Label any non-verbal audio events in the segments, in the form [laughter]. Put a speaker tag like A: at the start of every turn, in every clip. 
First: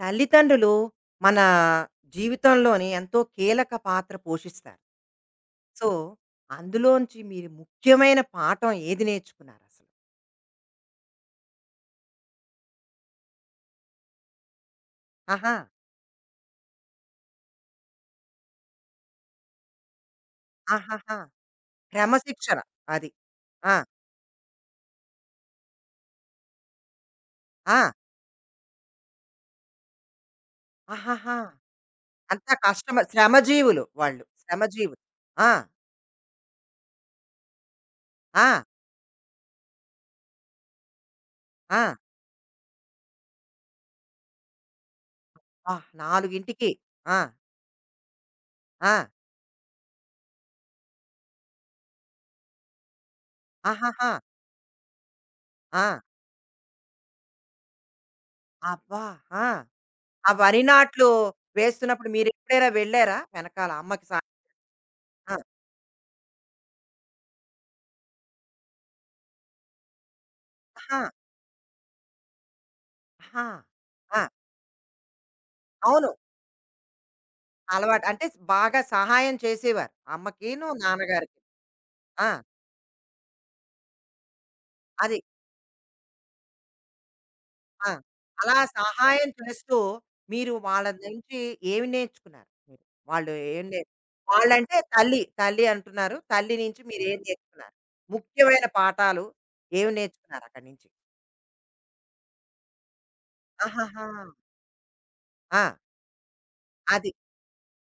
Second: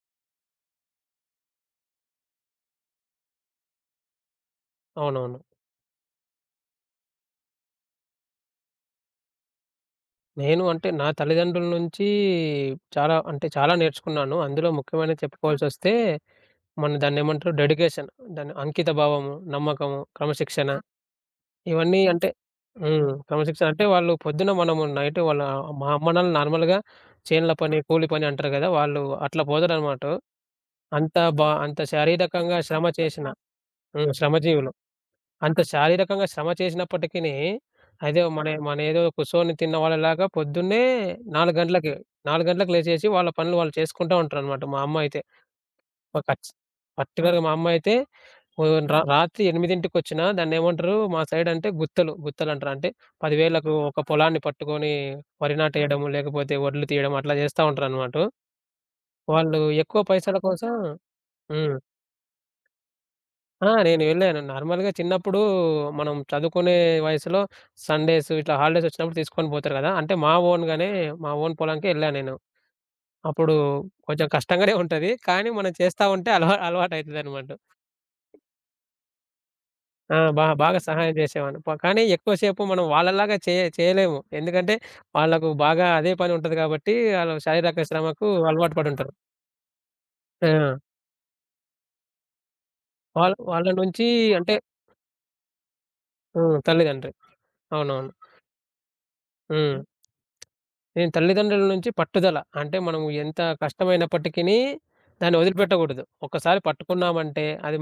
A: తల్లిదండ్రులు మన జీవితంలోని ఎంతో కీలక పాత్ర పోషిస్తారు.
B: అవునవును.
A: సో, అందులోంచి మీరు ముఖ్యమైన పాఠం ఏది నేర్చుకున్నారు అసలు?
B: నేను అంటే నా తల్లిదండ్రుల నుంచి చాలా అంటే చాలా నేర్చుకున్నాను. అందులో ముఖ్యమైనది
A: ఆహా!
B: చెప్పుకోవాల్సొస్తే మన దాన్నేమంటారు డెడికేషన్, దాన్ని అంకిత భావము, నమ్మకము, క్రమశిక్షణ ఆ!
A: ఆహాహా!
B: ఇవన్నీ అంటే
A: క్రమశిక్షణ. అది.
B: హ్మ్. క్రమశిక్షణ
A: ఆ!
B: అంటే వాళ్ళు పొద్దున మనము నైట్ వాళ్ళ మా అమ్మ నాన్నలు నార్మల్‌గా చేనుల పని,
A: ఆ!
B: కూలి పని అంటారు కదా! వాళ్ళు అట్లా పోతారనమాట.
A: ఆహాహా!
B: అంత
A: అంతా
B: శారీరకంగా శ్రమ
A: కష్టమ
B: చేసిన
A: శ్రమజీవులు
B: హ్మ్.
A: వాళ్ళు.
B: శ్రమజీవులు.
A: శ్రమజీవులు. ఆ!
B: అంత శారీరకంగా శ్రమ చేసినప్పటికిని, అదే మన
A: ఆ!
B: మనేదో కుసోని తిన్నవాళ్ళలాగా పొద్దున్నే 4
A: ఆ!
B: గంటలకి, 4 గంటలకు లేచేసి వాళ్ళ పనులు వాళ్ళు చేసుకుంటా ఉంటారనమాట మా అమ్మ అయితే.
A: అబ్బా!
B: ఒక కచ్
A: 4కి ఆ!
B: పర్టిక్యులర్‌గా మా అమ్మ అయితే ఓహ్!
A: ఆ!
B: రాత్రి 8కి దాన్నేమంటారు మా సైడ్ అంటే గుత్తలు, గుత్తలంటారు. అంటే 10,000కు ఒక
A: ఆహాహా!
B: పొలాన్ని పట్టుకొని వరి
A: ఆ!
B: నాటేయడము, లేకపోతే వడ్లు తీయడం అట్లా చేస్తా ఉంటారనమాట.
A: అబ్బా! ఆ!
B: వాళ్ళు ఎక్కువ
A: ఆ
B: పైసల
A: వరి
B: కోసం
A: నాట్లు
B: హ్మ్.
A: వేస్తున్నప్పుడు మీరెప్పుడైనా వెళ్లారా వెనకాల
B: ఆ! నేను
A: అమ్మకి సా
B: వెళ్ళాను. నార్మల్‌గా
A: ఆ!
B: చిన్నప్పుడు మనం చదువుకునే వయసులో సండేస్ ఇట్లా హాలిడేస్ వచ్చినప్పుడు తీసుకొని పోతారు కదా! అంటే మా ఓన్‌గానే
A: ఆహా!
B: మా ఓన్ పొలంకే వెళ్ళాను నేను.
A: ఆహా!
B: అప్పుడు
A: ఆ!
B: కొంచెం కష్టంగానే ఉంటది. కానీ మనం చేస్తా
A: అవును.
B: ఉంటే అలవాటయితదనమాట.
A: అలవాటు. అంటే బాగా సహాయం చేసేవారు.
B: ఆ!
A: అమ్మకీను,
B: బాగా సహాయం
A: నాన్నగారికి.
B: చేసేవాడిని. కానీ
A: ఆ!
B: ఎక్కువ సేపు మనం వాళ్ళలాగా చేయలేము. ఎందుకంటే
A: అది.
B: వాళ్ళకు బాగా అదే పని ఉంటది కాబట్టి ఆళ్ళు శారీరక
A: ఆ!
B: శ్రమకు
A: అలా
B: అలవాటు పడి ఉంటారు.
A: సహాయం చేస్తూ మీరు
B: ఆ!
A: వాళ్ళ నుంచి ఏమి నేర్చుకున్నారు మీరు? వాళ్ళు
B: వాళ్ళ
A: ఏం
B: వాళ్ళ
A: నే
B: నుంచి అంటే
A: వాళ్ళంటే తల్లి, అంటున్నారు. తల్లి
B: హ్మ్.
A: నుంచి
B: తల్లిదండ్రి.
A: మీరేం నేర్చుకున్నారు?
B: అవునవును.
A: ముఖ్యమైన పాఠాలు
B: హ్మ్.
A: ఏమి నేర్చుకున్నారు అక్కడి నుంచి?
B: నేను తల్లిదండ్రుల నుంచి పట్టుదల. అంటే మనము ఎంత
A: ఆహాహా!
B: కష్టమైనప్పటికిని దాన్ని
A: ఆ!
B: వదిలిపెట్టకూడదు. ఒక్కసారి
A: అది.
B: పట్టుకున్నామంటే అది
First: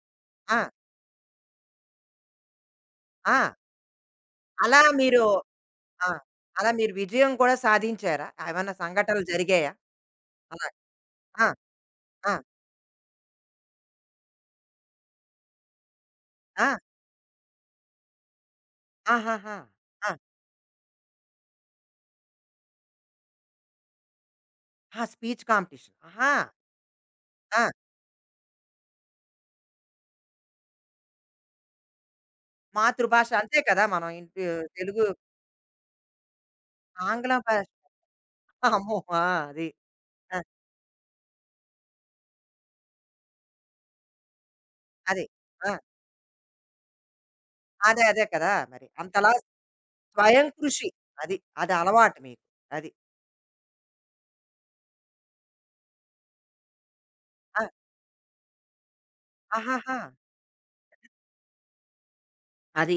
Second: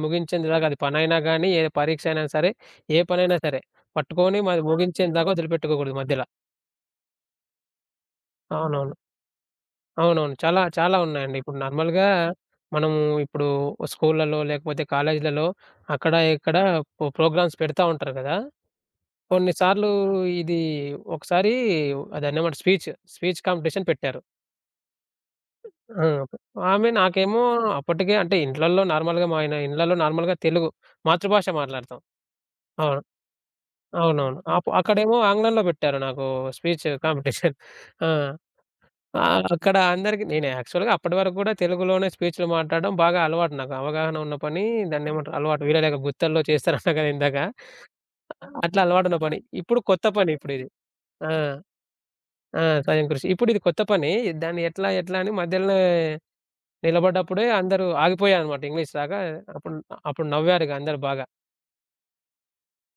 A: ఆ!
B: ముగించేందాకా అది పనైనా గానీ, ఏ పరీక్ష అయినా సరే, ఏ
A: ఆ!
B: పనైనా సరే పట్టుకొని మరి
A: అలా మీరు
B: ముగించేందాకా వదిలిపెట్టుకోకూడదు
A: ఆ!
B: మధ్యల.
A: అలా మీరు విజయం కూడా సాధించారా? ఏమన్నా
B: అవునవును.
A: సంఘటనలు జరిగాయా?
B: అవునవును. చాలా
A: అలా.
B: చాలా ఉన్నాయండి.
A: ఆ!
B: ఇప్పుడు నార్మల్‌గా
A: ఆ!
B: మనము ఇప్పుడు స్కూళ్ళలో లేకపోతే కాలేజీలలో అక్కడ ఇక్కడ
A: ఆ!
B: ప్రోగ్రామ్స్ పెడతా ఉంటారు కదా! కొన్ని
A: ఆహాహా!
B: సార్లు
A: ఆ!
B: ఇది ఒకసారి దాన్నేమంటారు స్పీచ్, స్పీచ్ కాంపిటీషన్ పెట్టారు.
A: ఆ! Speech competition.
B: ఆ!
A: ఆహా!
B: ఆమె నాకేమో
A: ఆ!
B: అప్పటికే అంటే ఇండ్లల్లో నార్మల్‌గా మా ఆయన ఇండ్లల్లో నార్మల్‌గా తెలుగు మాతృభాష మాట్లాడతాం. అవును.
A: మాతృభాష అంతే కదా! మనం
B: అవునవును.
A: ఇంటి తెలుగు
B: అక్కడేమో ఆంగ్లంలో పెట్టారు నాకు స్పీచ్
A: ఆంగ్లం
B: కాంపిటీషన్.
A: భాష
B: ఆ!
A: అమ్మో! ఆ!
B: ఆహ్,
A: అది.
B: అక్కడ అందరికి
A: ఆ!
B: నేను యాక్చువల్‌గా అప్పటి వరకు కూడా తెలుగులోనే స్పీచ్‌లు మాట్లాడడం బాగా అలవాటు నాకు. అవగాహన ఉన్న పని
A: అది.
B: దాన్నేమంటారు అలవాటు
A: ఆ!
B: వీరలేఖ గుత్తల్లో చేస్తారన్నా కదా ఇందాక.
A: అదే, కదా!
B: అట్లా
A: మరి
B: అలవాటున్న
A: అంతలా
B: పని. ఇప్పుడు కొత్త పని
A: స్వయం
B: ఇప్పుడిది.
A: కృషి.
B: ఆ!
A: అది. అది అలవాటు మీకు.
B: ఆ!
A: అది.
B: స్వయం కృషి. ఇప్పుడిది కొత్త పని. దాన్ని ఎట్లా, ఎట్లా అని మధ్యలనే నిలబడ్డప్పుడే
A: ఆ!
B: అందరూ ఆగిపోయారనమాట ఇంగ్లీష్ రాక. అప్పుడు
A: ఆహాహా!
B: అప్పుడు నవ్వారిగ అందరూ బాగా.
A: అది.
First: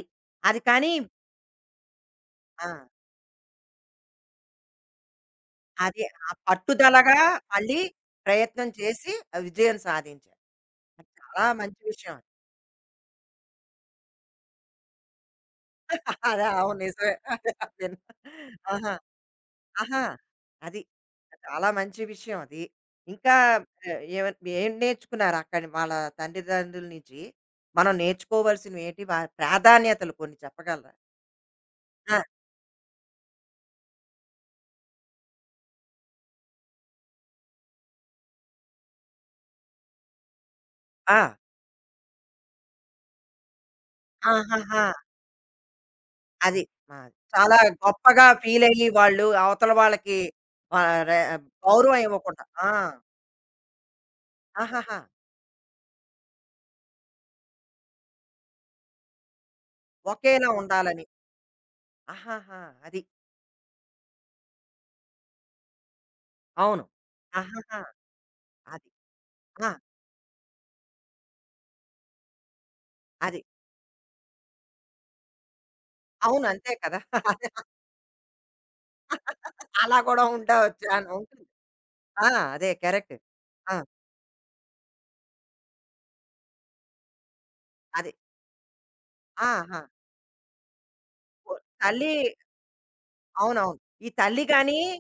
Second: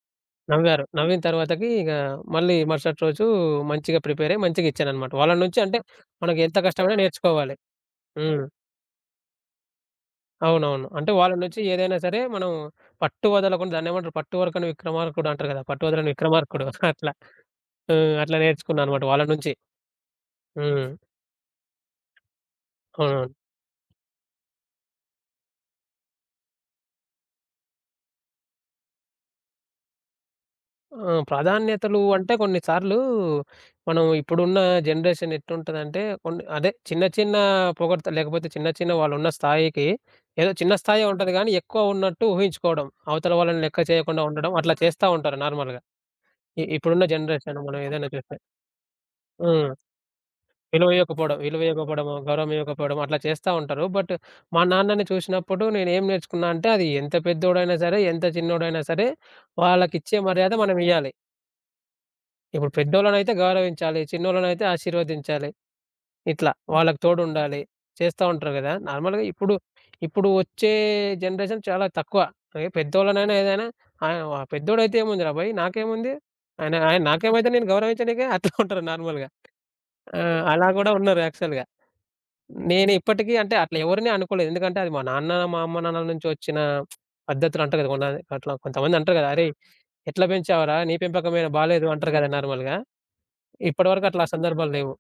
A: అది
B: నవ్వారు.
A: కానీ
B: నవ్విన తర్వాతకి ఇక మళ్ళీ
A: ఆ!
B: మరుసటి రోజు మంచిగా ప్రిపేర్ అయ్యి మంచిగా ఇచ్చాననమాట. వాళ్ళ నుంచి అంటే
A: అది ఆ
B: మనకు ఎంత కష్టమైనా
A: పట్టుదలగా
B: నేర్చుకోవాలి.
A: మళ్ళీ
B: హ్మ్.
A: ప్రయత్నం చేసి ఆ విజయం సాధించారు.
B: అవునవును.
A: అది
B: అంటే వాళ్ళ
A: చాలా
B: నుంచి
A: మంచి
B: ఏదైనా
A: విషయం.
B: సరే మనం పట్టు వదలకుండా దాన్నేమంటారు పట్టువరకని విక్రమార్కుడు అంటారు కదా! పట్టు వదలని
A: అదే
B: విక్రమార్కుడు
A: అవును
B: [laughs] అట్లా.
A: నిజమే. అదే అదేను.
B: హ్మ్. అట్లా నేర్చుకున్నా
A: ఆహా!
B: అనమాట వాళ్ళ నుంచి.
A: ఆహా! అది.
B: హ్మ్.
A: చాలా మంచి విషయం అది.
B: అవునవును.
A: ఇంకా ఆహ్, ఏవ ఏం నేర్చుకున్నారు అక్కడి వాళ్ళ తల్లిదండ్రుల నుంచి? మనం నేర్చుకోవాల్సినవేంటి? వారి ప్రాధాన్యతలు కొన్ని చెప్పగలరా?
B: ఆ! ప్రాధాన్యతలు
A: ఆ!
B: అంటే కొన్నిసార్లు మనం ఇప్పుడున్న జనరేషన్ ఎట్టుంటదంటే కొన్ని అదే చిన్న చిన్న పొగడ్తలు లేకపోతే చిన్న చిన్న వాళ్ళున్న స్థాయికి ఏదో చిన్న స్థాయే
A: ఆ!
B: ఉంటది గానీ ఎక్కువ ఉన్నట్టు ఊహించుకోవడం. అవతల వాళ్ళని లెక్క చేయకుండా ఉండడం అట్లా
A: ఆహాహా!
B: చేస్తా ఉంటారు నార్మల్‌గా.
A: అది.
B: ఇప్పుడున్న
A: మాది. చాలా
B: జనరేషన్ మనం ఏదైనా
A: గొప్పగా
B: చూస్తే.
A: ఫీలయ్యి వాళ్ళు అవతల
B: హ్మ్.
A: వాళ్ళకి ఆహ్, రె
B: విలువియ్యకపోవడం,
A: గౌరవం
B: విలువియ్యకపోవడము,
A: ఇవ్వకుండా.
B: గౌరవం
A: ఆ!
B: ఇవ్వకపోవడం అట్లా చేస్తా ఉంటారు. బట్ మా
A: ఆహాహా!
B: నాన్నని చూసినప్పుడు నేనేం నేర్చుకున్నా అంటే అది ఎంత పెద్దోడైనా సరే, ఎంత చిన్నోడైనా సరే వాళ్ళకిచ్చే
A: ఒకేలా
B: మర్యాద
A: ఉండాలని.
B: మనమియ్యాలి.
A: ఆహాహా!
B: ఇప్పుడు
A: అది.
B: పెద్దోళ్ళనైతే గౌరవించాలి. చిన్నోళ్ళనైతే ఆశీర్వదించాలి. ఇట్లా
A: అవును.
B: వాళ్ళకి తోడుండాలి.
A: ఆహాహా!
B: చేస్తా ఉంటారు గదా!
A: అది.
B: నార్మల్‌గా ఇప్పుడు,
A: ఆ!
B: ఇప్పుడు వచ్చే జనరేషన్ చాలా తక్కువ. ఏ పెద్దోళ్ళనైనా
A: అది.
B: ఏదైనా ఆయన పెద్దోడైతే ఏముందిరా భయ్! నాకేముంది?
A: అవును. అంతే
B: ఆయన
A: కదా!
B: ఆయన నాకేమైతే
A: [laughs]
B: నేను గౌరవించనీకే [laughs] అట్లా ఉంటారు నార్మల్‌గా.
A: అలా
B: ఆ!
A: కూడా
B: అలా
A: ఉండవచ్చు.
B: గూడా
A: అన్
B: ఉన్నారు
A: ఉంటుంది.
B: యాక్చువల్‌గా.
A: ఆ! అదే
B: నేను
A: కరెక్ట్.
B: ఇప్పటికీ అంటే
A: ఆ!
B: అట్లా ఎవరిని అనుకోలేదు. ఎందుకంటే అది మా నాన్న, మా అమ్మ నాన్నల నుంచి వచ్చిన పద్ధతులు అంటారు గదా! కొంత
A: అది.
B: అట్లా కొంతమంది అంటారు గదా! "అరేయ్!
A: ఆహా!
B: ఎట్లా పెంచావురా? నీ పెంపకమేనా
A: ఓ
B: బాలేదు"
A: తల్లి
B: అంటారు గదా! నార్మల్‌గా.
A: అవునవును.
B: ఇప్పటివరకు
A: ఈ
B: అట్లా
A: తల్లి
B: సందర్భాలు
A: గాని
B: లేవు.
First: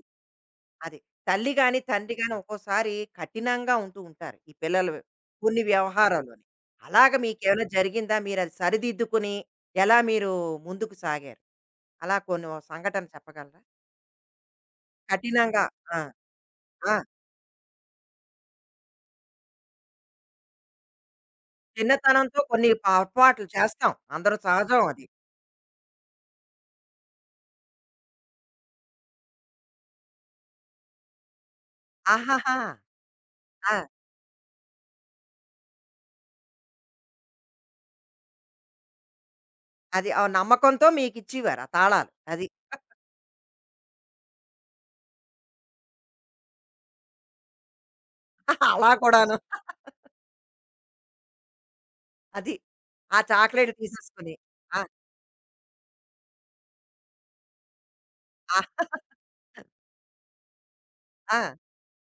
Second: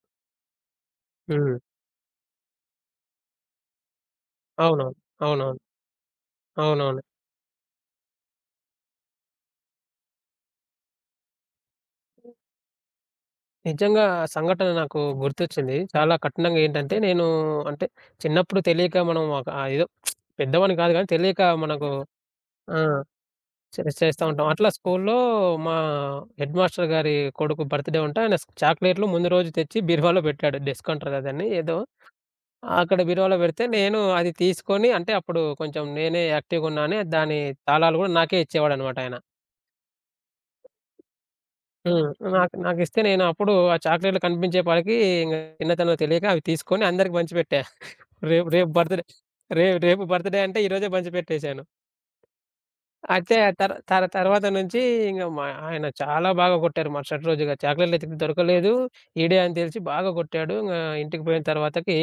A: అది. తల్లి
B: హ్మ్.
A: గాని, తండ్రి గాని ఒక్కోసారి కఠినంగా ఉంటూ ఉంటారు. ఈ పిల్లలు
B: అవునవును.
A: కొన్ని
B: అవునవును.
A: వ్యవహారాల్లోని.
B: అవునవును.
A: అలాగ మీకేమైనా జరిగిందా? మీరది సరిదిద్దుకుని ఎలా మీరు ముందుకు సాగారు? అలా కొన్ని ఓ సంఘటన చెప్పగలరా?
B: నిజంగా ఆ సంఘటన నాకు
A: కఠినంగా
B: గుర్తొచ్చింది.
A: ఆ!
B: చాలా కఠినంగా ఏంటంటే,
A: ఆ!
B: నేను అంటే చిన్నప్పుడు తెలియక మనం ఒక ఆహ్, ఏదో పెద్దవాడిని కాదు గానీ తెలియక మనకు
A: చిన్నతనంతో కొన్ని
B: ఆ!
A: పొరపాట్లు చేస్తాం.
B: చేస్తా
A: అందరూ
B: ఉంటాం. అట్లా
A: సహజం అది.
B: స్కూల్లో మా హెడ్ మాస్టర్ గారి కొడుకు బర్త్‌డే ఉంటే ఆయన చాక్లెట్‌లు ముందు రోజు తెచ్చి బీరువాలో పెట్టాడు. డెస్క్ అంటారు కదా! దాన్ని ఏదో.
A: ఆహాహా!
B: అక్కడ బీరువాలో పెడితే
A: ఆ!
B: నేను అది తీసుకొని అంటే అప్పుడు కొంచెం నేనే యాక్టివ్‌గా ఉన్నానని దాని తాళాలు కూడా నాకే ఇచ్చేవాడన్నమాట ఆయన.
A: అది ఆ నమ్మకంతో మీకిచ్చేవారు ఆ
B: హ్మ్.
A: తాళాలు. అది. [laughs]
B: నాకిస్తే నేను అప్పుడు ఆ చాక్లేట్‌లు కనిపించేపాటికి ఇంగ చిన్నతనంలో తెలియక అవి తీసుకొని అందరికి పంచిపెట్టా. రేపు రేపు
A: అలా
B: బర్త్‌డే
A: కూడాను.
B: రేపు బర్త్‌డే అంటే ఈరోజే పంచిపెట్టేసాను.
A: అది. ఆ
B: అయితే
A: చాక్లేట్
B: తర్ తర్
A: తీసేసుకొని.
B: తర్వాత
A: ఆ!
B: నుంచి ఇంగ మా ఆయన చాలా బాగా కొట్టారు మరుసటి రోజుగా. చాక్లేట్‌లు ఎతికితే దొరకలేదు.
A: ఆ!
B: ఈడే అని తెలిసి బాగా కొట్టాడు. ఇంగ ఇంటికి
A: ఆ!
B: పోయిన తర్వాతకి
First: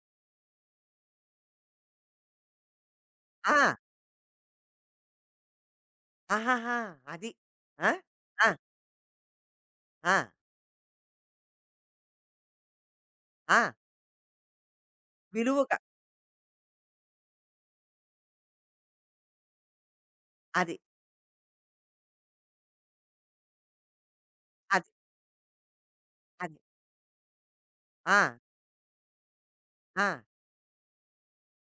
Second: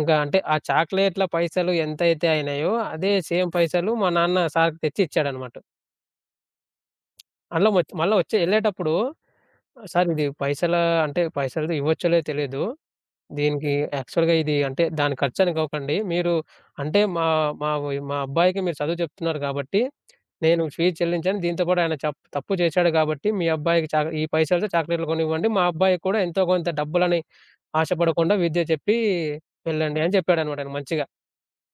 B: ఇంక అంటే ఆ చాక్లేట్‌ల పైసలు ఎంతైతే అయినాయో అదే సేమ్
A: ఆ!
B: పైసలు మా నాన్న సార్‌కి తెచ్చి ఇచ్చాడన్నమాట.
A: ఆహాహా! అది.
B: అందులో
A: ఆ!
B: మళ్ళా వచ్చి
A: ఆ!
B: ఎళ్ళేటప్పుడు సార్
A: ఆ!
B: ఇది పైసల అంటే పైసలది ఇవ్వచ్చో లేదో తెలీదు.
A: ఆ!
B: దీనికి యాక్చువల్‌గా ఇది అంటే దాని
A: విలువక
B: ఖర్చనుకోకండి. మీరు అంటే మా మా వొయ్ మా అబ్బాయికి మీరు చదువు చెప్తున్నారు కాబట్టి, నేను
A: అది.
B: ఫీజు చెల్లించాను. దీంతో పాటు ఆయన తప్పు చేశాడు కాబట్టి మీ అబ్బాయికి ఈ పైసలతో
A: అది.
B: చాక్లెట్‌లు కొనివ్వండి. మా అబ్బాయికి కూడా ఎంతో
A: అది.
B: కొంత డబ్బులని
A: ఆ!
B: ఆశపడకుండా విద్య చెప్పి వెళ్ళండి
A: ఆ!
B: అని చెప్పాడనమాట ఆయన మంచిగా.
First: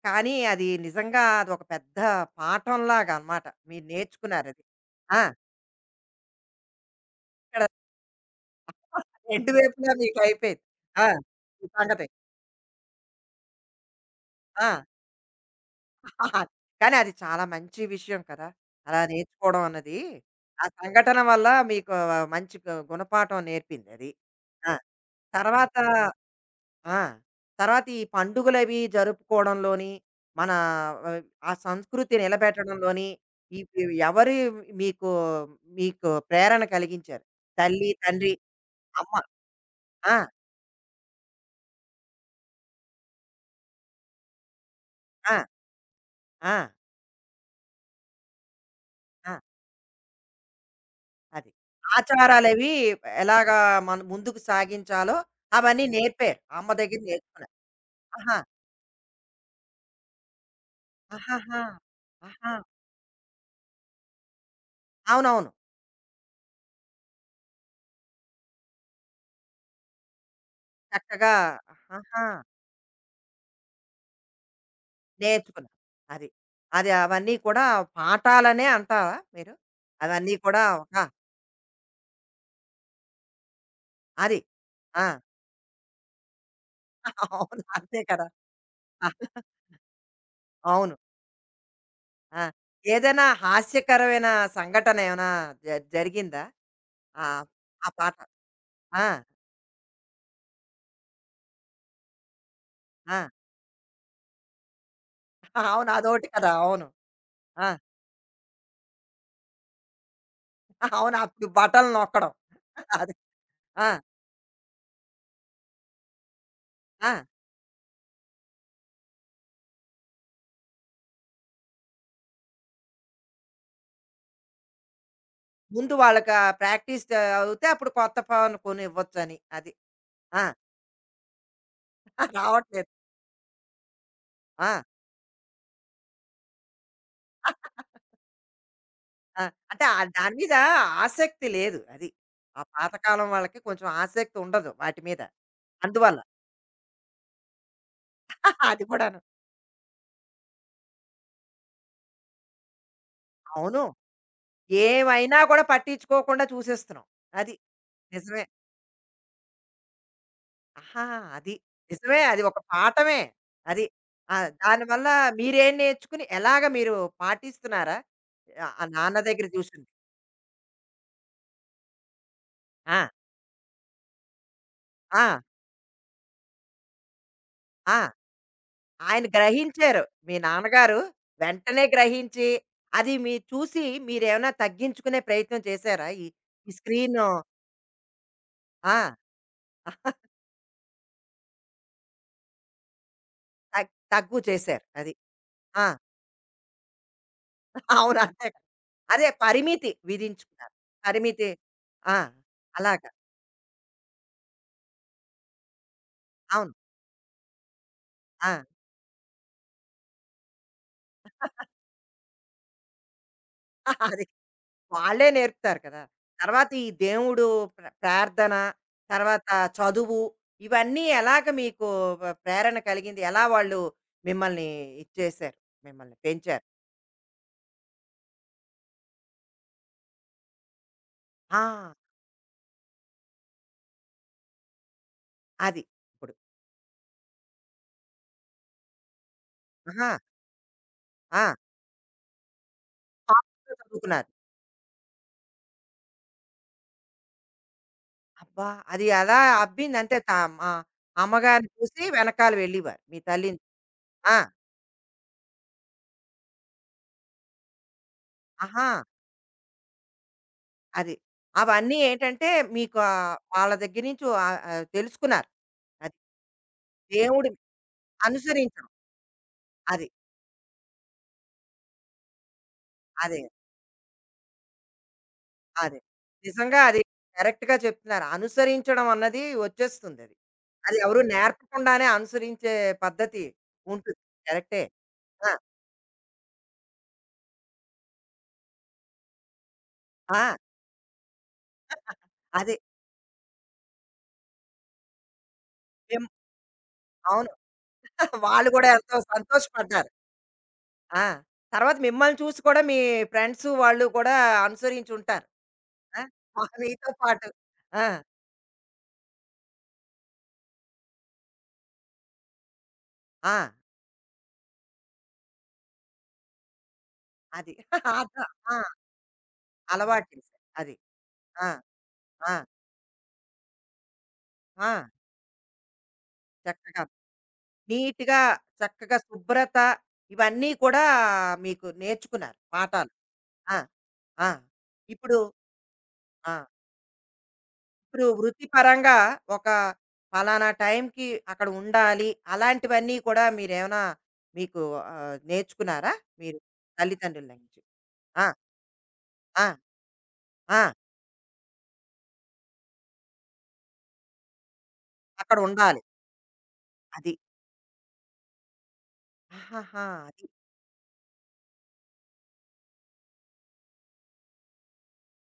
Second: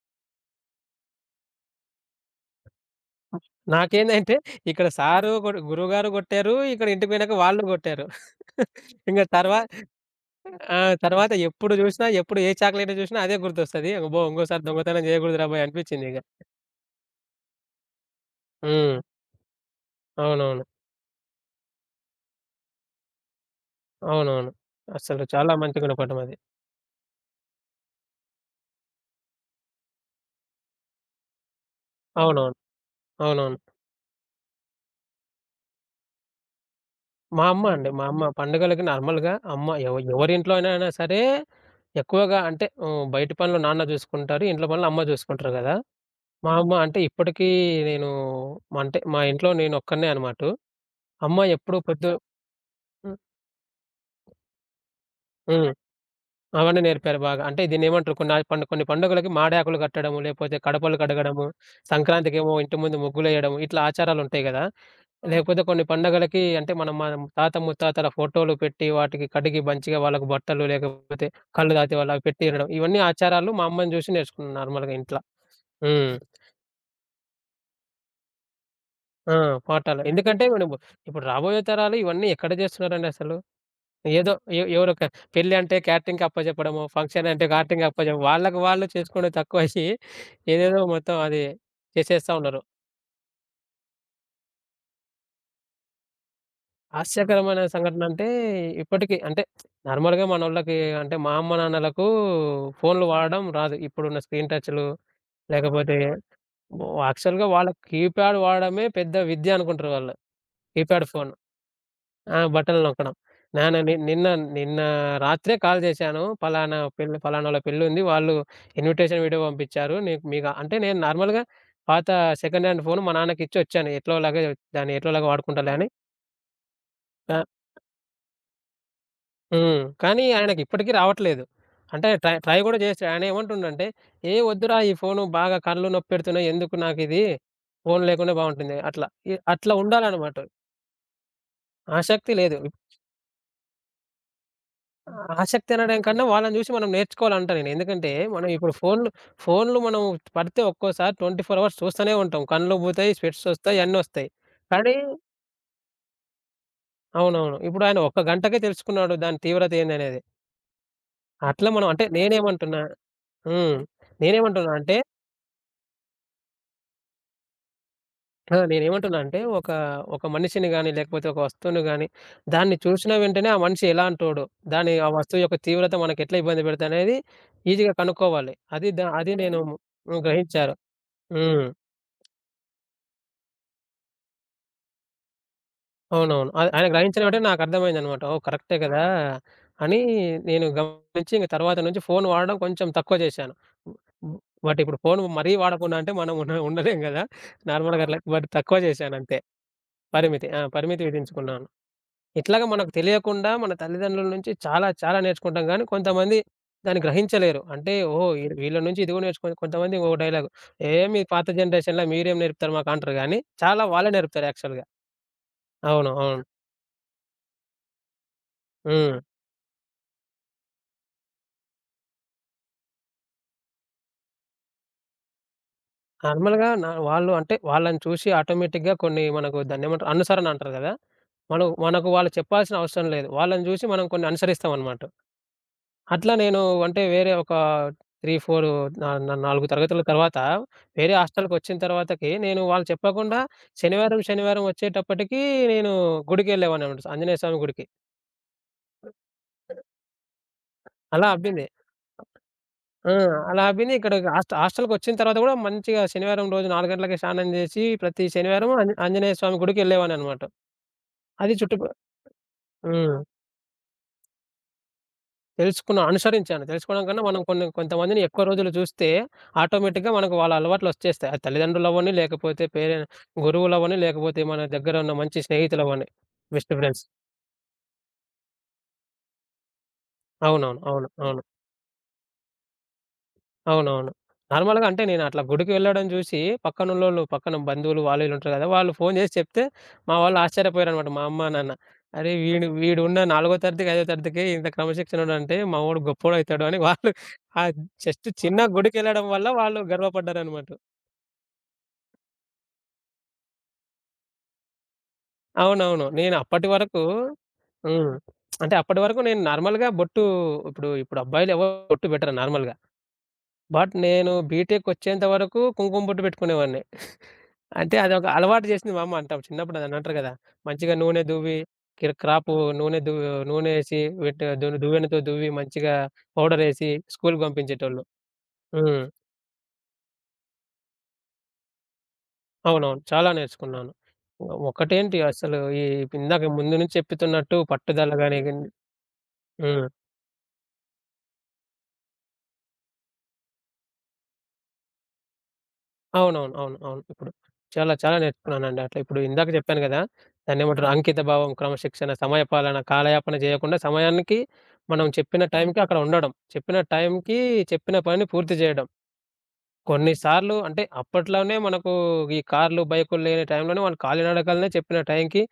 A: కానీ అది నిజంగా అదొక పెద్ద పాఠంలాగా అన్నమాట. మీరు
B: నాకేందంటే
A: నేర్చుకున్నారది.
B: ఇక్కడ
A: ఆ!
B: సారు గురువుగారు కొట్టారు. ఇక్కడ ఇంటికి పోయినాక వాళ్ళు
A: ఇక్కడ
B: కొట్టారు. [laughs] ఇంగ
A: రెండు వైపులా మీకయిపోయింది.
B: ఆ!
A: ఆ!
B: తర్వాత
A: ఈ
B: ఎప్పుడు
A: సంగతి.
B: జూసినా, ఎప్పుడు ఏ చాక్లేట్ జూసినా అదే గుర్తొస్తది. అబ్బో! ఇంకోసారి
A: ఆ!
B: దొంగతనం జేయకూడదురా బాయ్ అనిపిచ్చిందిగ.
A: [laughs] కానీ అది చాలా మంచి విషయం కదా!
B: హ్మ్.
A: అలా నేర్చుకోవడం అన్నది. ఆ
B: అవునవును.
A: సంఘటన వల్ల మీకు మంచి గు గుణపాఠం నేర్పిందది.
B: అవునవును.
A: ఆ!
B: అసలు చాలా
A: తర్వాత
B: మంచి గుణపాఠం అది.
A: ఆ! తర్వాత ఈ పండుగలవి జరుపుకోవడంలోని, మన ఆహ్, ఆ సంస్కృతి
B: అవునవును.
A: నిలబెట్టడంలోని
B: అవునవును.
A: ఇవి ఎవరు మీకు, మీకు, ప్రేరణ కలిగించారు?
B: మా అమ్మ
A: తల్లి,
B: అండి. మా అమ్మ
A: తండ్రి,
B: పండుగలకి
A: అమ్మ.
B: నార్మల్‌గా అమ్మ
A: ఆ!
B: ఎవరింట్లో అయినా సరే ఎక్కువగా అంటే హ్మ్, బయటి పనులు నాన్న జూసుకుంటారు. ఇంట్లో పనులు అమ్మ
A: ఆ!
B: జూసుకుంటారు గదా! మా
A: ఆ!
B: అమ్మ అంటే ఇప్పటికీ నేను అంటే మా
A: ఆ!
B: ఇంట్లో నేనొక్కడినే అన్నమాట. అమ్మ
A: అది.
B: ఎప్పుడు పొద్దు
A: ఆచారాలవి
B: హ్మ్.
A: ఎలాగా మనం ముందుకు సాగించాలో
B: హ్మ్.
A: అవన్నీ నేర్పారు. అమ్మ
B: అవన్నీ
A: దగ్గర
B: నేర్పారు బాగా.
A: నేర్చుకున్నారు.
B: అంటే దీన్నేమంటారు కొన్ని
A: ఆహా!
B: ఆహ్, కొన్ని పండుగలకి మాడాకులు కట్టడము, లేపోతే కడపలు కడగడము,
A: ఆహాహా!
B: సంక్రాంతికేమో
A: ఆహా!
B: ఇంటి ముందు ముగ్గులేయడము, ఇట్లా ఆచారాలుంటాయి గదా! అవును.
A: అవునవును.
B: లేకపోతే కొన్ని పండగలకి అంటే మనం మన తాత ముత్తాతల ఫోటోలు పెట్టి, వాటికి కడిగి మంచిగా వాళ్ళకి బట్టలు లేకపోతే
A: చక్కగా
B: కళ్ళు తాతే వాళ్ళు అవి
A: ఆహాహా!
B: పెట్టియడం. ఇవన్నీ ఆచారాలు మా అమ్మని జూసి నేర్చుకున్నాను నార్మల్‌గా ఇంట్ల.
A: నేర్చుకున్నా.
B: హ్మ్.
A: అది. అది అవన్నీ కూడా పాఠాలనే అంటారా
B: హ్మ్. ఆ!
A: మీరు?
B: పాఠాలు.
A: అవన్నీ
B: ఎందుకంటే
A: కూడా
B: మనము
A: ఒక
B: ఇప్పుడు రాబోయే తరాలు ఇవన్నీ ఎక్కడ జేస్తున్నారండి అసలు? ఏదో
A: అది.
B: ఎవరొక
A: ఆ!
B: పెళ్లి అంటే క్యాటరింగ్‌కి అప్పజెప్పడమో, ఫంక్షన్
A: [laughs]
B: అంటే
A: అవును.
B: క్యాటరింగ్‌కి
A: అంతే
B: అప్పజెప్పడం
A: కదా!
B: వాళ్ళకి వాళ్ళు
A: ఆ!
B: చేసుకోవడం తక్కువయ్యి ఏదేదో
A: అవును.
B: మొత్తం అది చేసేస్తా
A: ఆ!
B: ఉన్నారు.
A: ఏదైనా హాస్యకరమైన సంఘటన ఏమైనా జ జరిగిందా? ఆ!
B: హాస్యకరమైన
A: ఆ
B: సంఘటన
A: పాట
B: అంటే
A: ఆ!
B: ఇప్పటికి అంటే నార్మల్‌గా మనోళ్ళకి అంటే మా అమ్మ నాన్నలకు ఫోన్‌లు
A: ఆ!
B: వాడడం రాదు. ఇప్పుడున్న స్క్రీన్ టచ్‌లు
A: [laughs] అవును.
B: లేకపోతే
A: అదోటి కదా! అవును.
B: యాక్చువల్‌గా
A: ఆ!
B: వాళ్ళకి కీప్యాడ్ వాడడమే పెద్ద విద్య అనుకుంటారు వాళ్ళు. కీప్యాడ్
A: అవును.
B: ఫోన్.
A: అప్పుడు బటన్ నొక్కడం.
B: ఆ! బట్టలు
A: అది.
B: నొక్కడం. నాన్న
A: ఆ!
B: ని నిన్న నిన్న రాత్రే కాల్ చేశాను. పలానా పెళ్లి
A: ఆ!
B: పలానోళ్ళ పెళ్లుంది. వాళ్ళు ఇన్విటేషన్ వీడియో పంపించారు. మీకు అంటే నేను నార్మల్‌గా పాత సెకండ్ హ్యాండ్ ఫోను మా నాన్నకిచ్చొచ్చాను. ఎట్లోలాగా దాన్ని ఎట్లోలాగా వాడుకుంటాలే అని.
A: ముందు వాళ్ళకి ఆ ప్రాక్టీస్
B: ఆ!
A: అవుతే అప్పుడు కొత్త పానుకొని ఇవ్వొచ్చని. అది.
B: హ్మ్. కానీ
A: ఆ!
B: ఆయనకిప్పటికి రావట్లేదు. అంటే
A: [laughs]
B: ట్రై ట్రై కూడా
A: రావట్లేదు.
B: చేసాడు. ఆయనేమంటుండంటే, "ఏ
A: ఆ!
B: వద్దురా ఈ ఫోను బాగా కళ్ళు నొప్పెడుతున్నాయి. ఎందుకు నాకిది? ఫోను లేకుండా బావుంటుంది." అట్లా.
A: ఆ!
B: అట్లా
A: అంటే ఆహ్, దాని
B: ఉండాలనమాట.
A: మీద ఆసక్తి లేదు అది.
B: ఆసక్తి లేదు.
A: ఆ పాతకాలం వాళ్ళకి కొంచెం ఆసక్తి ఉండదు వాటి మీద.
B: ఆసక్తి అనడం
A: అందువల్ల.
B: కన్నా వాళ్ళని జూసి మనం నేర్చుకోవాలంటా నేను. ఎందుకంటే, మనం
A: [laughs]
B: ఇప్పుడు
A: అది
B: ఫోన్‌లు,
A: కూడాను.
B: ఫోన్‌లు మనం పడితే ఒక్కోసారి 24 అవర్స్ చూస్తూనే ఉంటాం. కళ్ళు పోతాయి, స్వెట్స్
A: అవును.
B: ఒస్తాయి, అన్నొస్తాయి. కానీ
A: ఏవైనా కూడా పట్టించుకోకుండా చూసేస్తున్నాం. అది.
B: అవునవును. ఇప్పుడు ఆయన ఒక్క
A: నిజమే.
B: గంటకే తెలుసుకున్నాడు దాని తీవ్రత ఏందనేది.
A: ఆహా! అది.
B: అట్లా మనం అంటే
A: నిజమే. అది ఒక
B: నేనేమంటున్నా
A: పాఠమే.
B: హ్మ్.
A: అది. ఆ!
B: నేనేమంటున్నా అంటే
A: దానివల్ల మీరేం నేర్చుకుని ఎలాగ మీరు పాటిస్తున్నారా?
B: ఆ!
A: ఆహ్, ఆ నాన్న
B: నేనేమంటున్నా అంటే
A: దగ్గర
B: ఒక,
A: చూసింది.
B: ఒక మనిషిని గాని, లేకపోతే ఒక వస్తువుని గాని, దాన్ని
A: ఆ!
B: చూసిన వెంటనే ఆ మనిషి ఎలాంటోడో, దాని ఆ
A: ఆ!
B: వస్తువు యొక్క తీవ్రత మనకెట్లా ఇబ్బంది పెడతదనేది ఈజీగా
A: ఆ!
B: కనుక్కోవాలి.
A: ఆయన
B: అది నేను
A: గ్రహించారు.
B: హ్మ్.
A: మీ
B: గ్రహించారు.
A: నాన్నగారు
B: హ్మ్.
A: వెంటనే గ్రహించి, అది మీరు చూసి మీరేమైనా తగ్గించుకునే ప్రయత్నం చేశారా? ఈ
B: అవునవును.
A: ఈ
B: ఆయన గ్రహించిన
A: స్క్రీను
B: వెంటనే నాకర్థమైందనమాట. ఓహ్! కరెక్టే గదా!
A: ఆ!
B: అని నేను గమనించి ఇంక తర్వాత నుంచి ఫోను వాడడం కొంచెం తక్కువ జేశాను.
A: తగ్ తగ్గు
B: బట్
A: చేశారు.
B: ఇప్పుడు
A: అది.
B: ఫోను మరీ
A: ఆ!
B: వాడకుండా అంటే మనం ఉండలేం గదా!
A: [laughs]
B: నార్మల్‌గా
A: అవును.
B: అట్లా అవును.
A: అంతే
B: బట్
A: కదా!
B: తక్కువ
A: అదే
B: జేశానంతే.
A: పరిమితి
B: పరిమితి. ఆ!
A: విధించుకున్నారు.
B: పరిమితి
A: పరిమితి
B: విధించుకున్నాను.
A: ఆ!
B: ఇట్లాగ మనకు
A: అలాగా.
B: తెలియకుండా మన తల్లిదండ్రుల నుంచి చాలా చాలా నేర్చుకుంటాం గానీ, కొంతమంది
A: అవును.
B: దాన్ని గ్రహించలేరు. అంటే ఓహో! ఈ
A: ఆ!
B: వీళ్ళ నుంచి ఇది గూడా నేర్చుకొని కొంతమంది ఓ డైలాగు "ఏమి పాత జనరేషన్‌ల మీరేం నేర్పుతారు మాకు" అంటారు గానీ, చాలా వాళ్ళే
A: [laughs] అది.
B: నేర్పుతారు యాక్చువల్‌గా.
A: వాళ్ళే నేర్పుతారు కదా!
B: అవును. అవును.
A: తర్వాత ఈ దేవుడు ప్ర ప్రార్థన,
B: హ్మ్.
A: తర్వాత చదువు ఇవన్నీ ఎలాగ మీకు వ ప్రేరణ కలిగింది? ఎలా వాళ్ళు మిమ్మల్ని ఇది చేశారు? మిమ్మల్ని పెంచారు?
B: నార్మల్‌గా నా వాళ్ళు అంటే వాళ్ళని చూసి ఆటోమేటిక్‌గా కొన్ని మనకు దాన్నేమంటారు అనుసరణ అంటారు గదా!
A: ఆ!
B: మనం మనకు వాళ్ళు చెప్పాల్సిన అవసరం లేదు. వాళ్ళని చూసి మనం కొన్ని అనుసరిస్తామనమాట.
A: అది.
B: అట్లా
A: ఇప్పుడు.
B: నేను అంటే వేరే ఒక 3, 4 నా నా 4 తరగతుల
A: ఆహా!
B: తర్వాత వేరే
A: ఆ!
B: హాస్టల్‌కొచ్చిన తర్వాతకి నేను వాళ్ళు చెప్పకుండా
A: కాలేజ్‌లో
B: శనివారం,
A: చదువుకున్నారు.
B: శనివారం వచ్చేటప్పటికి నేను గుడికెళ్ళేవాడిననమాట. ఆంజనేయ స్వామి గుడికి.
A: అబ్బా! అది అలా అబ్బింది అంటే త మా
B: అలా అబ్బింది.
A: అమ్మగారిని చూసి వెనకాల వెళ్ళేవారు.
B: ఆ!
A: మీ తల్లిని
B: అలా విని ఇక్కడ
A: ఆ!
B: హాస్టల్‌కొచ్చిన తర్వాత గూడా మంచిగా శనివారం రోజు 4 గంటలకే స్నానం జేసి, ప్రతి శనివారం
A: ఆహా!
B: ఆంజనేయ స్వామి గుడికెళ్ళేవాడిననమాట.
A: అది.
B: అది చుట్టుప
A: అవన్నీ ఏంటంటే మీకు
B: హ్మ్.
A: ఆహ్, వాళ్ళ దగ్గర నుంచి ఆహ్, ఆహ్, తెలుసుకున్నారు.
B: తెలుసుకున్నా,
A: అది.
B: అనుసరించాను. తెలుసుకోవడం కన్నా మనం
A: దేవుడిని
B: కొన్ని కొంతమందిని ఎక్కువ రోజులు
A: అనుసరించడం.
B: చూస్తే
A: అది.
B: ఆటోమేటిక్‌గా మనకు వాళ్ళ అలవాట్లొచ్చేస్తాయి. అది తల్లిదండ్రులవ్వని, లేకపోతే
A: అదే.
B: గురువులవ్వని, లేకపోతే మన దగ్గర ఉన్న మంచి
A: అదే.
B: స్నేహితులవ్వని. బెస్ట్
A: నిజంగా అది
B: ఫ్రెండ్స్.
A: కరెక్ట్‌గా చెప్తున్నారు. అనుసరించడం అన్నది వచ్చేస్తుందది. అది
B: అవునవును.
A: అది
B: అవును.
A: ఎవరు
B: అవును.
A: నేర్పకుండానే అనుసరించే పద్ధతి
B: అవునవును.
A: ఉంటుంది. కరెక్టే.
B: నార్మల్‌గా అంటే నేను అట్లా
A: ఆ!
B: గుడికి వెళ్ళడం చూసి పక్కనున్నోళ్ళు పక్కన బంధువులు వాళ్ళు వీళ్ళు ఉంటారు కదా! వాళ్ళు ఫోను చేసి చెప్తే మా వాళ్ళు
A: ఆ!
B: ఆశ్చర్యపోయారన్నమాట. మా అమ్మ, నాన్న. "అరే!
A: అది.
B: వీడున్న 4వ తరగతికి, 5వ తరగతికి ఇంత క్రమశిక్షణ ఉంటే మావోడు
A: మేం
B: గొప్పోడయితాడు" అని వాళ్ళు
A: అవును.
B: ఆ జస్ట్
A: [laughs]
B: చిన్న
A: వాళ్ళు గూడా ఎంతో
B: గుడికెళ్ళడం వల్ల వాళ్ళు
A: సంతోషపడ్డారు.
B: గర్వపడ్డారన్నమాట.
A: ఆ! తర్వాత మిమ్మల్ని చూసి కూడా మీ ఫ్రెండ్సు వాళ్ళు కూడా అనుసరించుంటారు.
B: అవునవును.
A: ఆ!
B: నేను అప్పటి
A: మా-
B: వరకు
A: మీతో పాటు. ఆ!
B: హ్మ్. అంటే అప్పటి వరకు నేను నార్మల్‌గా బొట్టు ఇప్పుడు ఇప్పుడు అబ్బాయిలు ఎవరు బొట్టు పెట్టరు నార్మల్‌గా.
A: ఆ!
B: బట్ నేను బీటెక్ వచ్చేంత వరకు కుంకుమ బొట్టు పెట్టుకునేవాడిని.
A: అది.
B: అంటే అదొక
A: [laughs] ఆ!
B: అలవాటు
A: ఆ,
B: జేసింది మా అమ్మ అంటాం. చిన్నప్పుడు దాన్ని అంటారు
A: అలవాటు
B: గదా!
A: చేశారు. అది.
B: మంచిగా నూనె దువ్వి
A: ఆ! ఆ!
B: క్రాపు నూనె దువ్ నూనె ఏసి వెట్
A: ఆ!
B: దువ్వెనతో దువ్వి మంచిగా పౌడర్ ఏసి
A: చక్కగా
B: స్కూలుకి పంపించేటోళ్ళు.
A: నీట్‌గా,
B: హ్మ్.
A: చక్కగా శుభ్రత ఇవన్నీ కూడా మీకు నేర్చుకున్నారు
B: అవునవును.
A: పాఠాలు.
B: చాలా
A: ఆ!
B: నేర్చుకున్నాను.
A: ఆ!
B: ఒకటేంటి
A: ఇప్పుడు
B: అసలు ఈ ఇందాక
A: ఆ!
B: ముందు నుంచి చెప్తున్నట్టు పట్టుదల
A: ఇప్పుడు
B: గాని
A: వృత్తిపరంగా ఒక
B: హ్మ్.
A: పలానా టైంకి అక్కడ ఉండాలి. అలాంటివన్నీ కూడా మీరేమైనా మీకు ఆహ్, నేర్చుకున్నారా?
B: అవునవును.
A: మీరు
B: అవును. అవును. ఇప్పుడు
A: తల్లిదండ్రుల నుంచి?
B: చాలా చాలా
A: ఆ!
B: నేర్చుకున్నానండి. అట్లా ఇప్పుడు ఇందాక
A: ఆ!
B: చెప్పాను గదా! దాన్నేమంటారు
A: ఆ!
B: అంకిత భావం, క్రమశిక్షణ, సమయపాలన, కాలయాపన జేయకుండా సమయానికి మనం చెప్పిన హ్మ్.
A: అక్కడ
B: టైంకి అక్కడ
A: ఉండాలి.
B: ఉండడం. చెప్పిన
A: అది.
B: టైంకి చెప్పిన పనిని పూర్తి జేయడం.
A: ఆహాహా! అది.
B: కొన్నిసార్లు అంటే అప్పట్లోనే మనకు ఈ కార్లు, బైకులు లేని టైంలోనే వాళ్ళు కాలినడకలనే చెప్పిన టైంకి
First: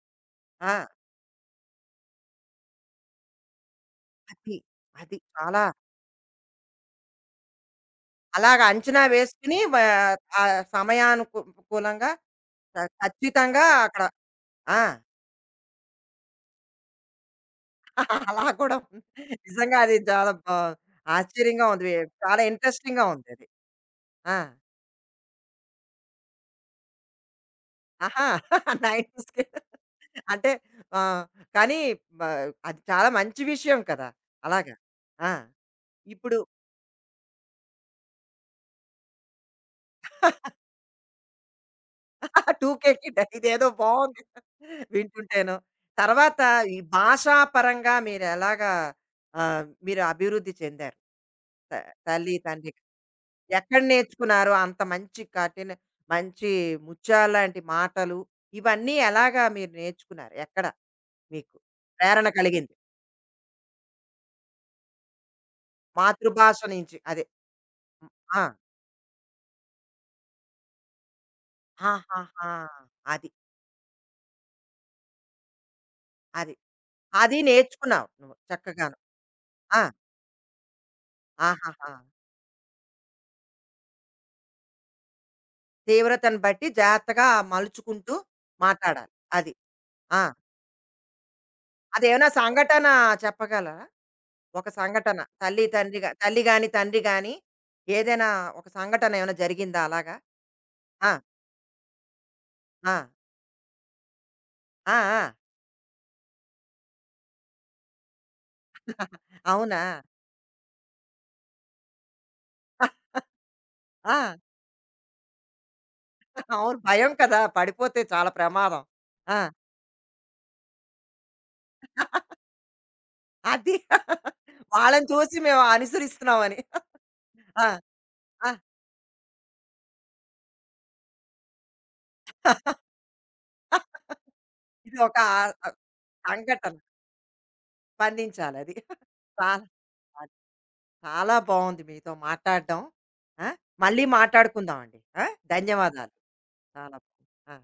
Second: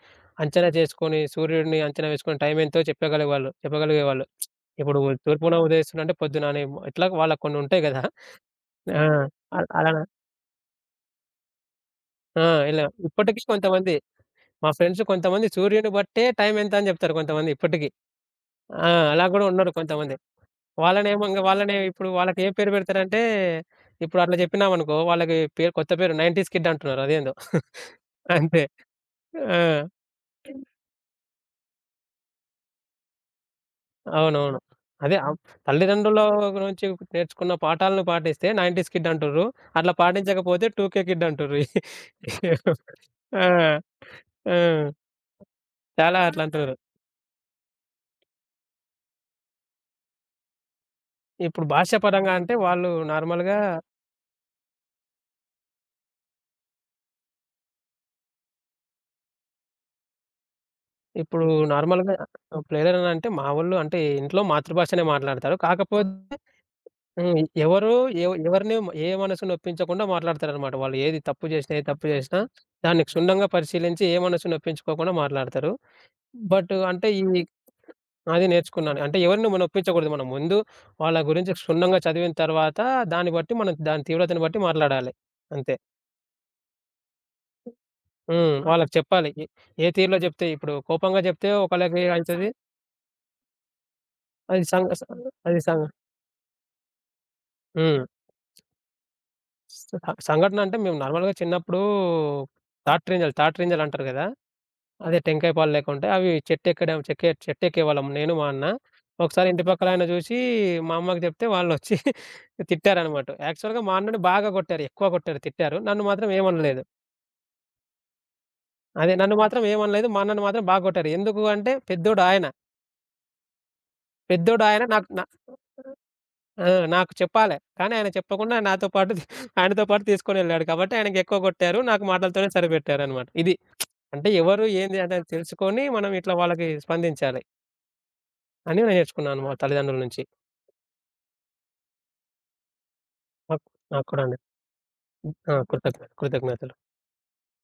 B: అంచనా
A: ఆ!
B: చేసుకొని, సూర్యుడిని అంచనా వేసుకొని టైం ఎంతో చెప్పగలిగేవాళ్ళు చెప్పగలిగేవాళ్ళు.
A: అది.
B: ఇప్పుడు
A: అది.
B: తూర్పున
A: చాలా
B: ఉదయిస్తుందంటే పొద్దున అని ఇట్లా వాళ్ళకి కొన్ని ఉంటాయి గదా!
A: అలాగ అంచనా
B: ఆ!
A: వేసుకొని వ
B: అలానే
A: ఆ సమయానుకు కూలంగా
B: ఆ!
A: ఖ
B: ఎళ్ళాం. ఇప్పటికి
A: ఖచ్చితంగా
B: కొంతమంది
A: అక్కడ
B: మా
A: ఆ!
B: ఫ్రెండ్స్ కొంతమంది సూర్యుని బట్టే టైం ఎంత అని చెప్తారు కొంతమంది ఇప్పటికి.
A: [laughs] అలా కూడా
B: ఆ!
A: ఉంది.
B: అలా కూడా ఉన్నారు
A: నిజంగా అది
B: కొంతమంది.
A: చాలా బా
B: వాళ్ళనేమో ఇంగ
A: ఆశ్చర్యంగా
B: వాళ్ళని
A: ఉంది.
B: ఇప్పుడు
A: చాలా
B: వాళ్ళకి ఏ పేరు
A: ఇంట్రెస్టింగ్‌గా
B: పెడతారంటే,
A: ఉందది.
B: ఇప్పుడు
A: ఆ!
B: అట్లా చెప్పినామనుకో వాళ్ళకి పేరు కొత్త పేరు 90స్ కిడ్ అంటున్నారు అదేందో. [laughs]
A: ఆహా!
B: అంతే.
A: [laughs] 90స్‌కే
B: ఆ!
A: అంటే ఆహ్, కానీ బ అది చాలా మంచి విషయం కదా!
B: అవునవును.
A: అలాగా.
B: అదే
A: ఆ!
B: ఆహ్, తల్లిదండ్రుల
A: ఇప్పుడు
B: నుంచి నేర్చుకున్న పాఠాలను పాటిస్తే 90స్ కిడ్ అంటుర్రు. అట్లా పాటించకపోతే 2కే కిడ్ అంటుర్రు.
A: [laughs] 2
B: [laughs]
A: కిడ్
B: ఆ!
A: ఇదేదో బావుంది.
B: ఆ!
A: వింటుంటేను.
B: చాలా
A: తర్వాత
B: అట్లా అంటున్నారు.
A: ఈ భాషా పరంగా మీరెలాగా ఆహ్, మీరు అభివృద్ధి చెందారు?
B: ఇప్పుడు
A: త
B: భాషాపరంగా
A: తల్లి,
B: అంటే
A: తండ్రి
B: వాళ్ళు నార్మల్‌గా
A: ఎక్కడ నేర్చుకున్నారో అంత మంచి కఠిన మంచి ముత్యాలాంటి మాటలు, ఇవన్నీ ఎలాగా మీరు నేర్చుకున్నారు? ఎక్కడ
B: ఇప్పుడు
A: మీకు
B: నార్మల్‌గా
A: ప్రేరణ కలిగింది?
B: ఇప్పుడు ఎవరైనా అంటే మా వోళ్ళు అంటే ఇంట్లో మాతృభాషనే మాట్లాడతారు. కాకపోతే
A: మాతృభాష నుంచి అదే.
B: హ్మ్. ఎవరు
A: ఆ!
B: ఎవరిని ఏ మనసు నొప్పించకుండా మాట్లాడతారనమాట. వాళ్ళు ఏది తప్పు చేసినా, ఏ తప్పు చేసినా
A: ఆహాహా!
B: దాన్ని
A: అది.
B: క్షుణ్ణంగా పరిశీలించి ఏ మనసు నొప్పించుకోకుండా మాట్లాడతారు.
A: అది.
B: బట్ అంటే ఈ
A: అది నేర్చుకున్నావు నువ్వు
B: అది
A: చక్కగాను.
B: నేర్చుకున్నాను. అంటే ఎవరిని మనం
A: ఆ!
B: నొప్పించకూడదు. మనం ముందు వాళ్ళ గురించి
A: ఆహాహా!
B: క్షుణ్ణంగా చదివిన తర్వాత దాన్ని బట్టి మనం దాని తీవ్రతను బట్టి మాట్లాడాలి. అంతే.
A: తీవ్రతను బట్టి జాగ్రత్తగా మలుచుకుంటూ
B: హ్మ్. ఆ! వాళ్ళకి
A: మాట్లాడాలి.
B: చెప్పాలి.
A: అది.
B: ఏ తీరులో
A: ఆ!
B: జెప్తే ఇప్పుడు కోపంగా జెప్తే ఒకళ్ళకి స
A: అదేమైనా
B: అయితది.
A: సంఘటన చెప్పగలరా?
B: అది
A: ఒక
B: సంఘ స
A: సంఘటన
B: అది
A: తల్లి,
B: సంఘ
A: తండ్రిగా తల్లి గాని, తండ్రి గాని
B: హ్మ్.
A: ఏదైనా ఒక సంఘటన ఏమైనా జరిగిందా
B: స
A: అలాగా?
B: సంఘటన అంటే మేము
A: ఆ!
B: నార్మల్‌గా చిన్నప్పుడు
A: ఆ!
B: తాట్రింజలు అంటారు గదా!
A: ఆ!
B: అదే
A: ఆ!
B: టెంకాయ పాలు లెక్కుంటాయి. అవి చెట్టెక్కడం చెక్కే చెట్టెక్కేవాళ్ళం నేను, మా అన్న. ఒకసారి ఇంటి
A: అవునా?
B: పక్కలాయన జూసి మా అమ్మకి జెప్తే వాళ్ళొచ్చి తిట్టారనమాట. [laughs] యాక్చువల్‌గా మా అన్నని
A: ఆ!
B: బాగా గొట్టారు. ఎక్కువ గొట్టారు, తిట్టారు. నన్ను మాత్రం
A: అవును.
B: ఏమనలేదు.
A: భయం కదా! పడిపోతే చాలా ప్రమాదం.
B: అదే నన్ను
A: ఆ!
B: మాత్రం ఏమనలేదు. మా అన్నని మాత్రం బాగా గొట్టారు. ఎందుకు అంటే పెద్దోడు ఆయన.
A: అది.
B: పెద్దోడు ఆయన
A: వాళ్ళని
B: నాకు నా
A: చూసి మేము అనుసరిస్తున్నామని.
B: ఆ! నాకు చెప్పాలే.
A: ఆ!
B: కానీ ఆయన
A: ఆ!
B: చెప్పకుండా నాతో పాటు [laughs] ఆయనతో పాటు తీసుకొనెళ్ళాడు కాబట్టి ఆయనకెక్కువ కొట్టారు. నాకు మాటలతోనే సరిపెట్టారనమాట. ఇది. అంటే ఎవరు
A: ఇది
B: ఏంది
A: ఒక
B: అనేది
A: ఆహ్,
B: తెలుసుకొని మనం ఇట్లా వాళ్ళకి
A: సంఘటన.
B: స్పందించాలి
A: స్పందించాలది.
B: అని నేర్చుకున్నాను మా
A: చాలా
B: తల్లిదండ్రుల నుంచి.
A: అది. చాలా బావుంది మీతో మాట్లాడడం. ఆ!
B: నాకు
A: మళ్ళీ
B: నాకు కూడా అండి.
A: మాట్లాడుకుందామండి. ఆ!
B: ఆ!
A: ధన్యవాదాలు.
B: కృతజ్ఞతలు.
A: చాలా బావుంది. ఆ!